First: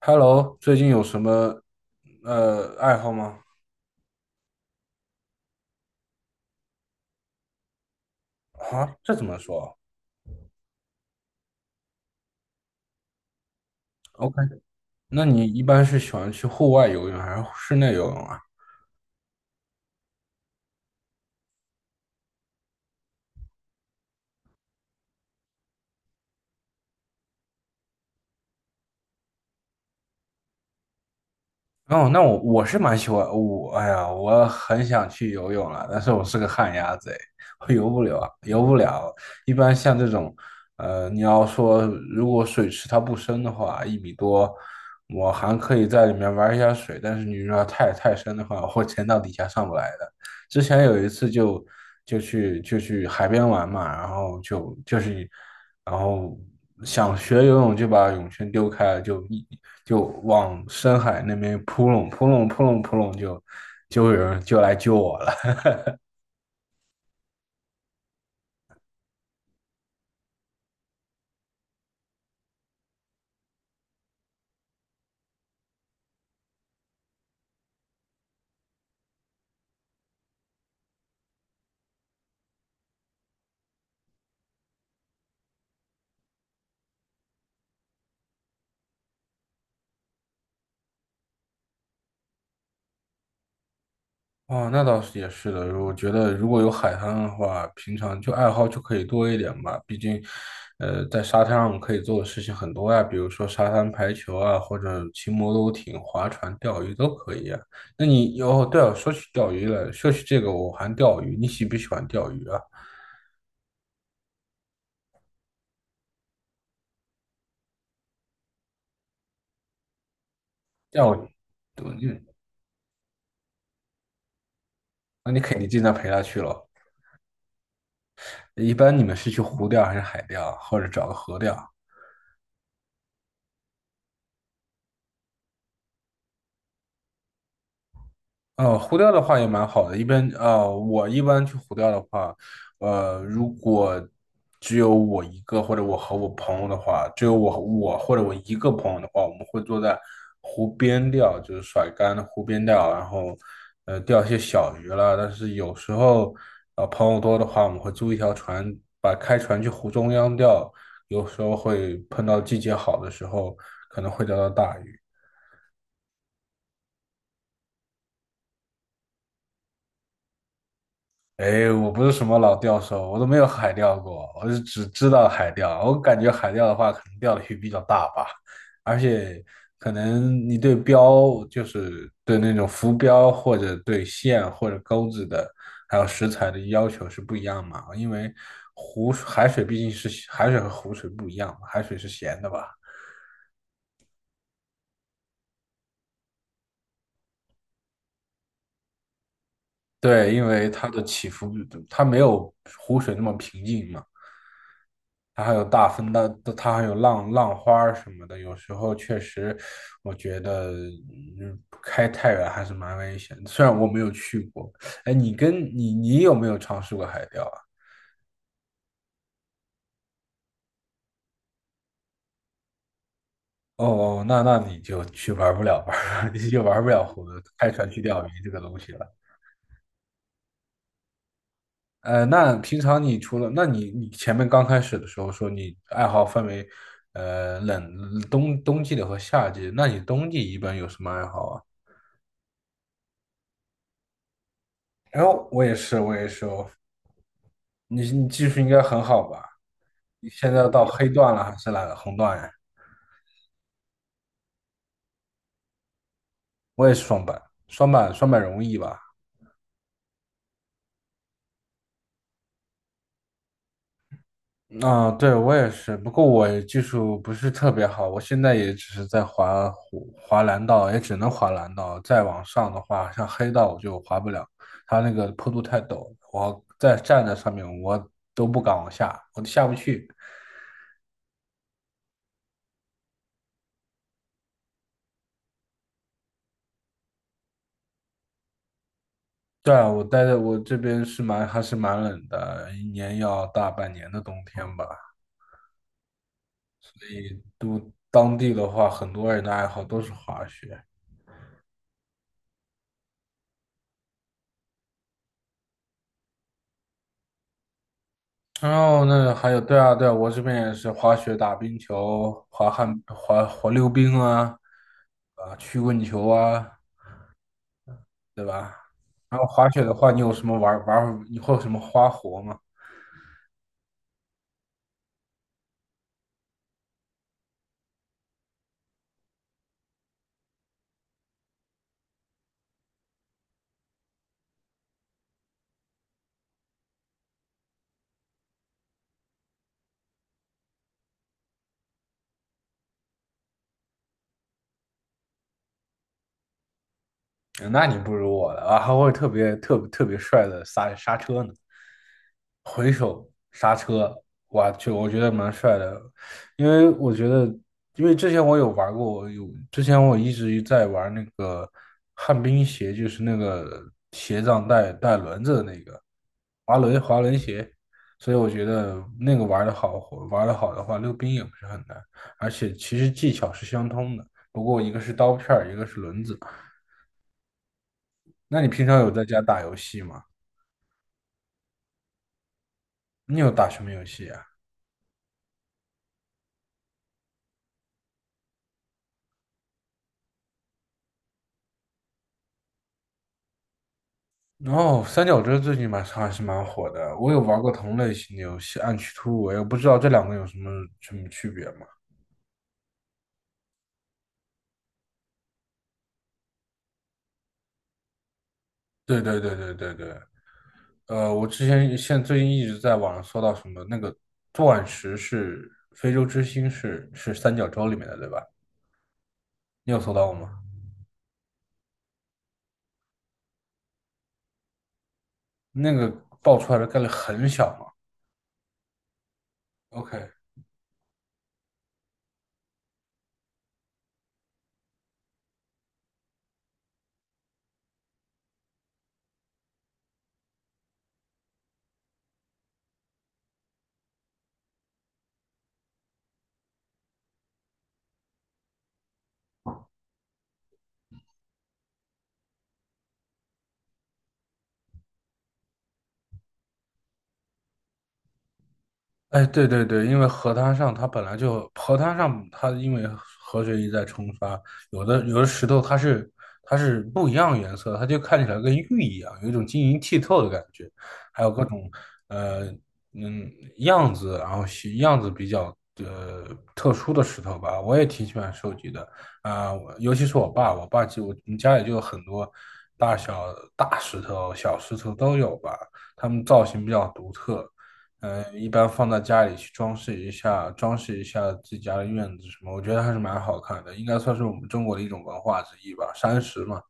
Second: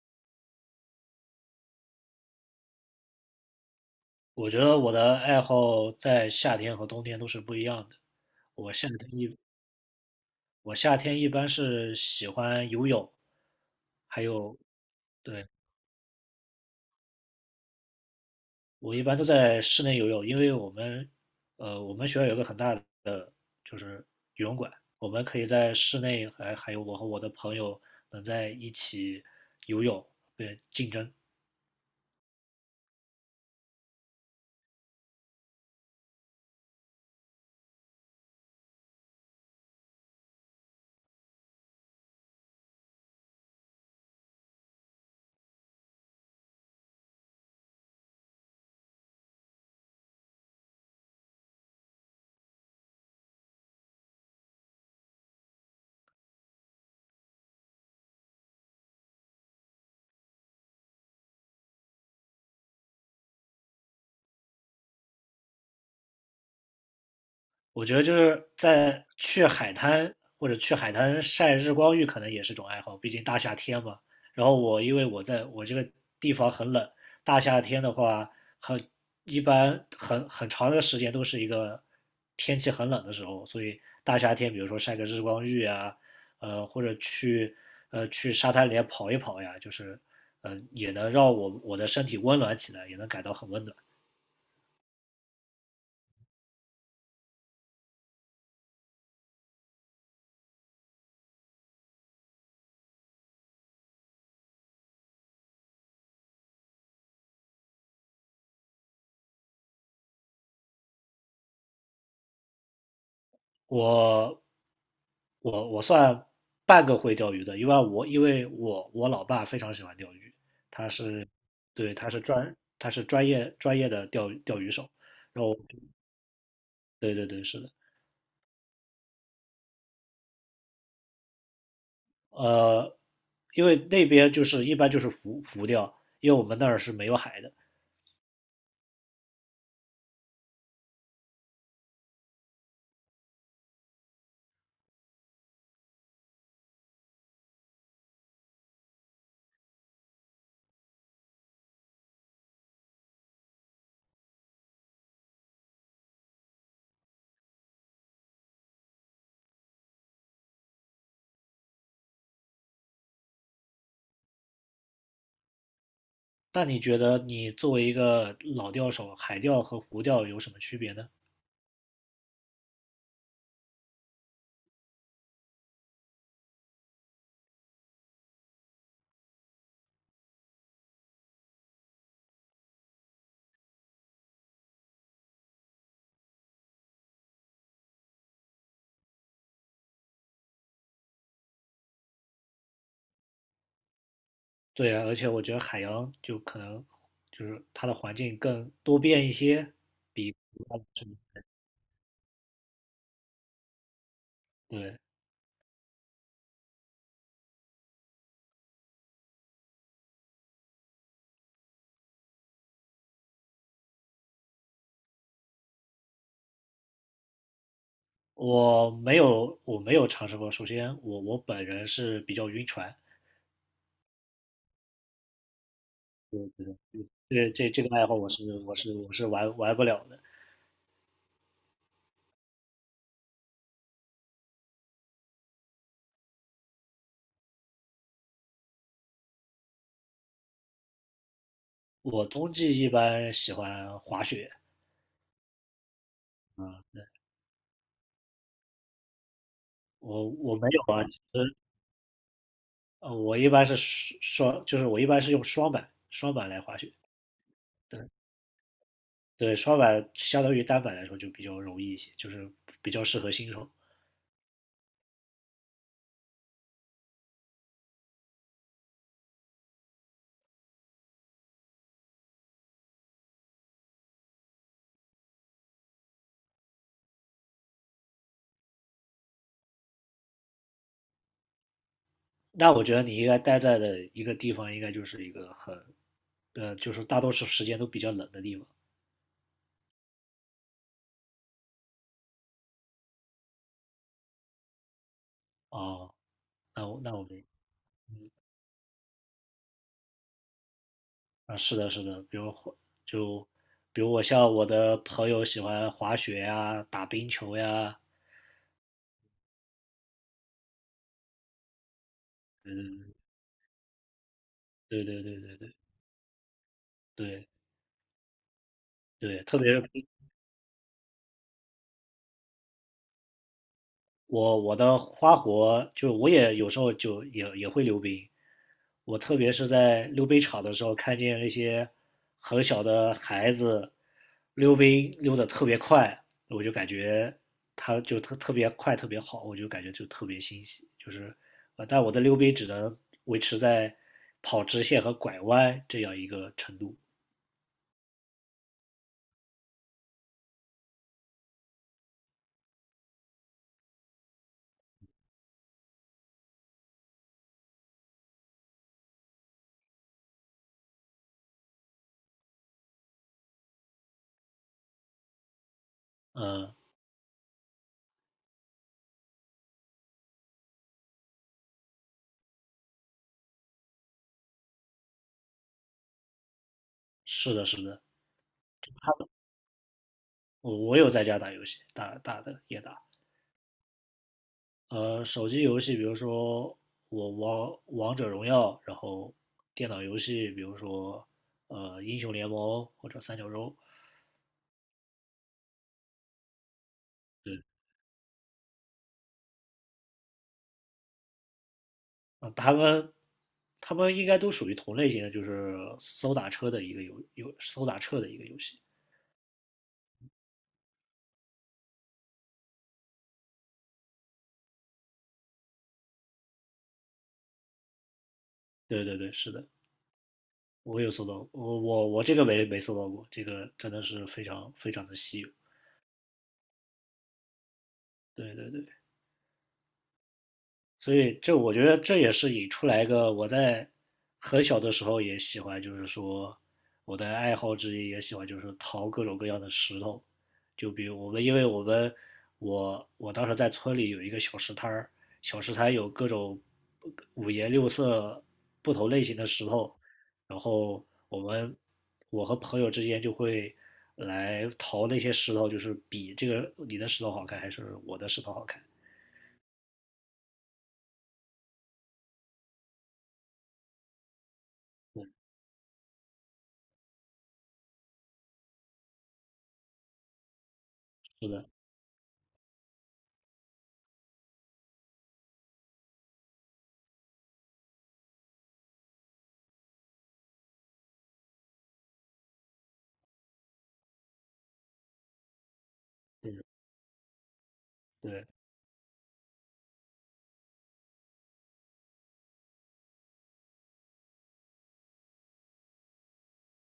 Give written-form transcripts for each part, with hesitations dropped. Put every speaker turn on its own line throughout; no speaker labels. Hello，最近有什么爱好吗？
我觉得我的爱好在夏天和冬天都是不一样的。我夏
啊，
天
这怎
一
么说
我夏天一般是喜欢游泳，还
？OK，
有，
那你
对，
一般是喜欢去户外游泳还是室内游泳啊？
我一般都在室内游泳，因为我们学校有个很大的就是游泳馆，我们可以在室内还有我和我的朋友能在一起游泳，对，竞争。
哦，那我是蛮喜欢我，哎呀，我很想去游泳了，但是我是个旱鸭子，哎，我游不了。一般像这种，你要说如果水池它不深的话，一米多，我还可以在里面玩一下水，但是你如果太深的话，我会潜到底下上不来的。之前有一次就去海边玩嘛，然后想学游泳就把泳圈丢开，就往深海那边扑棱扑棱扑棱扑棱，就有人就来救我了。
我觉得就是在去海滩或者去海滩晒日光浴，可能也是种爱好，毕竟大夏天嘛。然后因为我这个地方很冷，大夏天的话很一般很长的时间都是一个天气很冷的时候，所以大夏天比如说晒个日光浴啊，或者去沙滩里跑一跑呀，就是也能让我的身体温暖起来，也能感到很温暖。
哦，那倒是也是的。我觉得如果有海滩的话，平常就爱好就可以多一点吧。毕竟，在沙滩上可以做的事情很多呀，比如说沙滩排球啊，或者骑摩托艇、划船、钓鱼都可以啊。那你哦，对了，说起钓鱼了，说起这个，我还钓鱼，你喜不喜欢钓鱼啊？
我我算半个会钓鱼的，因为我老爸非常喜欢钓鱼，
钓
对，他是专业的钓鱼手，
那你
然后
肯定经常陪他去了。
对对对是的，
一般你们是去湖钓还是海钓，或者找个河钓？
呃，因为那边就是一般就是浮钓，因为我们那儿是没有海的。
湖钓的话也蛮好的。一般我一般去湖钓的话，如果只有我一个，或者我和我朋友的话，只有我和我或者我一个朋友的话，我们会坐在湖边钓，就是甩竿的湖边钓，然后钓一些小鱼啦。但是有时候朋友多的话，我们会租一条船，把开船去湖中央钓。有时候会碰到季节好的时候，可能会钓到大鱼。
那你觉得你作为一个老钓手，海钓和湖钓有什么区别呢？
哎，我不是什么老钓手，我都没有海钓过，我就只知道海钓。我感觉海钓的话，可能钓的鱼比较大吧，而且可能你对标，就是对那种浮标或者对线或者钩子的，还有食材的要求是不一样嘛。因为湖海水毕竟是海水和湖水不一样嘛，海水是咸的吧？
对啊，而且我觉得海洋就可能就是它的环境更多变一些，
对，
比
因为它的起伏，它没有湖水那么平静嘛。
对，
它还有大风的，它还有浪花儿什么的。有时候确实，我觉得开太远还是蛮危险的，虽然我没有去过，哎，你跟你你有没有尝试过海钓啊？
我没有，我没有尝试过。首先，我本人是比较晕船，
哦，哦，那那你就去玩不了玩儿，你就玩不了湖
这
开
这这
船
个
去
爱好
钓
我
鱼
是
这个
我
东西
是我
了。
是玩不了的。
那平常你除了，那你你前面刚开始的时候说你爱好分为，冬季的和夏季，那你冬季一般有什么爱好啊？
我冬季一般喜欢滑雪，
然后我也是，
啊、
你你技术应该很好吧？你
我
现
我
在
没
到
有啊，
黑
其
段了还
实
是哪个红段呀？
我一般是用双板来滑
我
雪，
也是双板，双
对
板双板容易吧？
对，双板相当于单板来说就比较容易一些，就是比较适合新手。
啊，对，我也是，不过我技术不是特别好，我现在也只是在滑蓝道，也只能滑蓝道。再往上的话，像黑道我就滑不了，它那个坡度太陡，我站在上面我都不敢往下，我都下不去。
那我觉得你应该待在的一个地方，应该就是一个很，就是大多数时间都比较冷的地方。
对啊，我待在我这边是蛮还是蛮冷的，一年要大半年的冬天吧。
啊、哦，那我那我明，
都
嗯
当地的话，很多人的爱好都是滑雪。
啊，是的，是的，比如滑就比如我像我的朋友喜欢滑雪呀、打冰球呀，
然后那还有，对啊，对啊，我这边也是滑雪、打冰球、滑旱、
嗯，
滑滑溜冰啊，
对对对
啊，
对对
曲棍球啊，
对
对吧？然
对，
后
特
滑
别
雪的话，你有什么玩玩？你会有什么花活吗？
我的花活就也有时候就也会溜冰，我特别是在溜冰场的时候，看见那些很小的孩子溜冰溜得特别快，我就感觉他就特别快，特别好，我就感觉就特别欣喜。就是，但我的溜冰只能维持在跑直线和拐弯这样一个程度。
那你不如我了啊，还会特别帅的刹车呢，回手刹车，哇，就我觉得蛮帅的，因为我觉得，因为之前我有玩过，我有之前我一直在玩那个旱冰鞋，就是那个鞋上带轮子的那个
嗯，
滑轮鞋，所以我觉得那个玩的好，玩的好的话，溜冰也不是很难，而且其实技巧是相通的，不过一个是刀片儿，一个是轮子。
是的，是的，
那你平常有
他
在家打游戏吗？
我有在家打游戏，打打的也打。
你有打什么游戏啊？
手机游戏，比如说王者荣耀，然后电脑游戏，比如说英雄联盟或者三角洲，
哦，三角洲最近蛮还是蛮火的，我有玩
对，
过同类型的游戏《暗区突围》，我不知道这两个有什么区别吗？
啊、他们应该都属于同类型的，就是搜打车的一个游戏。
对对对对对对，呃，我之前现最近一直在网上搜到什么那个钻石是非洲之星，是三角洲里面的对吧？
对对对，是的，
你有搜到过吗？
我有搜到，我这个没搜到过，这个真的是非常非常的稀有。
那个爆出来的概率很小嘛
对对对，
？OK，
所以我觉得这也是引出来一个我在很小的时候也喜欢，就是说我的爱好之一也喜欢，就是淘各种各样的石头。就比如我们，因为我们我我当时在村里有一个小石摊儿，小石摊有各种五颜六色、不同类型的石头，然后我和朋友之间就会来淘那些石头，就是比这个你的石头好看还是我的石头好看。
哎，对对对，因为河滩上它因为河水一再冲刷，有
对，
的有的石头它是不一样颜色，它就看起来跟玉一样，有一种晶莹剔透的感觉。
是的，
呃，嗯，样子，然后形样子比较特殊的石头吧，我也挺喜欢收集的啊，我尤其是我爸，我爸就我们家里就有很多大石头、小石头都有吧，它们
对的，
造型比较独特，
对。
一般放在家里去装饰一下，装饰一下自己家的院子什么，我觉得还是蛮好看的，应该算是我们中国的一种文化之一吧，山石嘛。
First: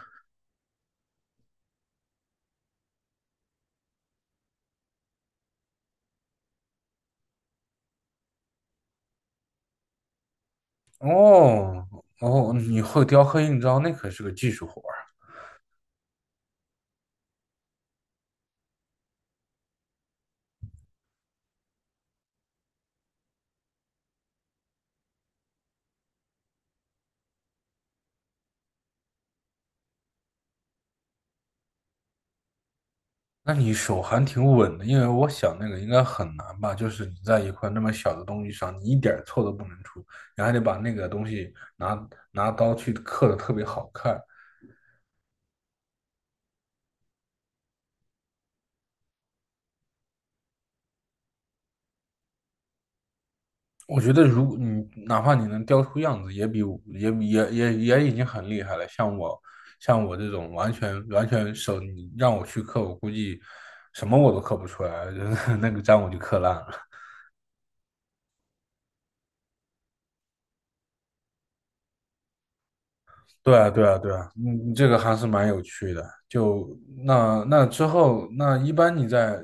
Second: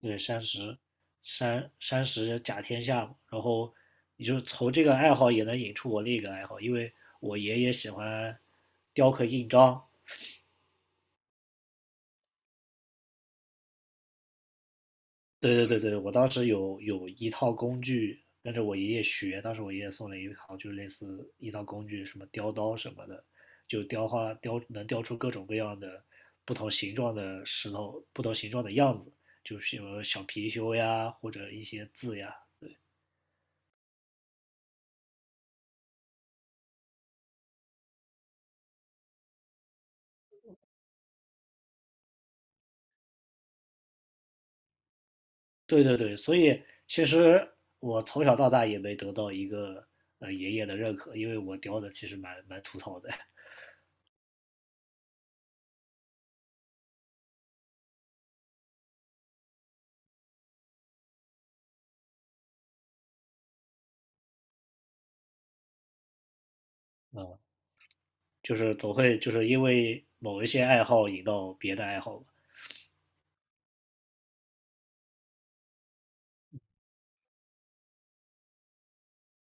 对，山石，山石甲天下，然后你就从这个爱好也能引出我另一个爱好，因为我爷爷喜欢雕刻印章。
哦哦，你会雕刻印章，那可是个技术活儿。
对对对对，我当时有一套工具跟着我爷爷学，当时我爷爷送了一套，就是类似一套工具，什么雕刀什么的，就雕花雕能雕出各种各样的不同形状的石头，不同形状的样子，就是有小貔貅呀，或者一些字呀，
那你手还挺稳的，因为我想那个应该很难吧，就是你在一块那么小的东西上，你一点儿错都不能出，你还得把那个东西拿刀去刻的特别好看。
对对对，所以其实我从小到大也没得到一个爷爷的认可，因为我雕的其实蛮粗糙的，
我觉得如果你哪怕你能雕出样子，也比我也比也也也已经很厉害了。像我像我这种完全手，你让我去刻，我估计什么我都刻不出来，就是那个章我就刻烂了。
就是总会就是因为某一些爱好引到别的爱好吧，
对啊，对啊，对啊，嗯，这个还是蛮有趣的。那那之后，那一般你在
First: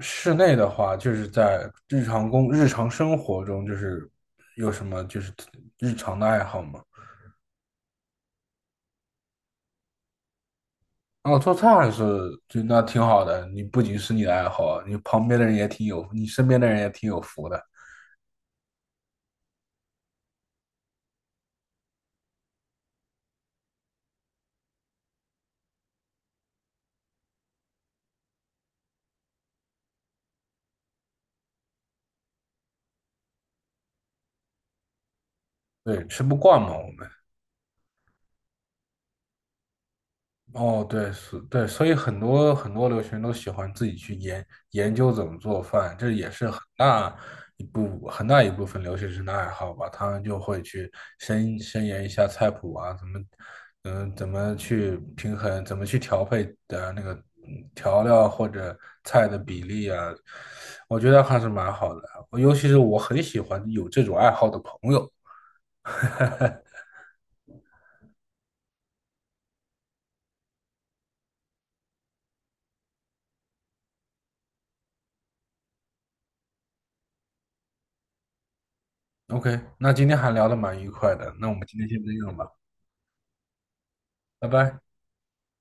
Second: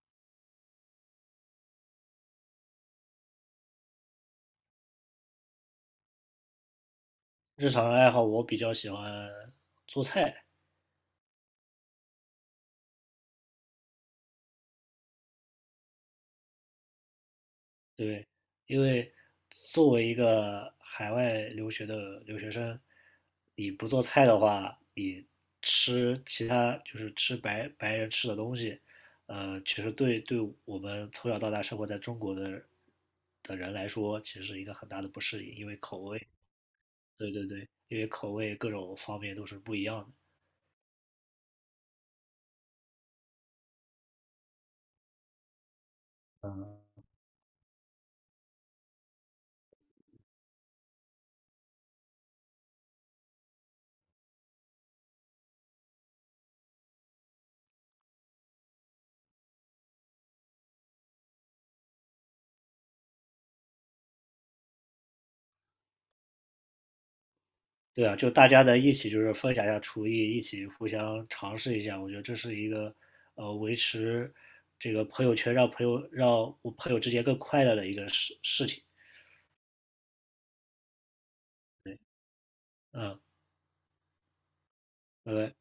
室内的话，就是在日常生活中，就是有什么就是日常的爱好吗？
日常的爱好我比较喜欢做菜，
哦，做菜还是就那挺好的。你不仅是你的爱好啊，你身边的人也挺有福的。
对，因为作为一个海外留学的留学生，你不做菜的话，你吃其他就是吃白人吃的东西，其实对对我们从小到大生活在中国的人来说，其实是一个很大的不适应，因为口
对，吃
味，
不惯嘛，我们。
对对对，因为口味各种方面都是不一样的。
哦，对，是，对，所以很多留学生都喜欢自己去研究怎么做饭，这也是很大一部分留学生的爱好吧。他们就会去深研一下菜谱啊，怎么，嗯，怎么去平衡，怎么去调配的那个调料或者菜的比例啊，我觉得还是蛮好的。尤其是我很喜欢有这种爱好的朋友。
对啊，就大家在一起就是分享一下厨艺，一起互相尝试一下，我觉得这是一个维持这个朋友圈，让我朋友之间更快乐的一个事情。
OK，那今天还聊的蛮愉快的，那我们今天先这样吧，
嗯，
拜拜。
拜拜。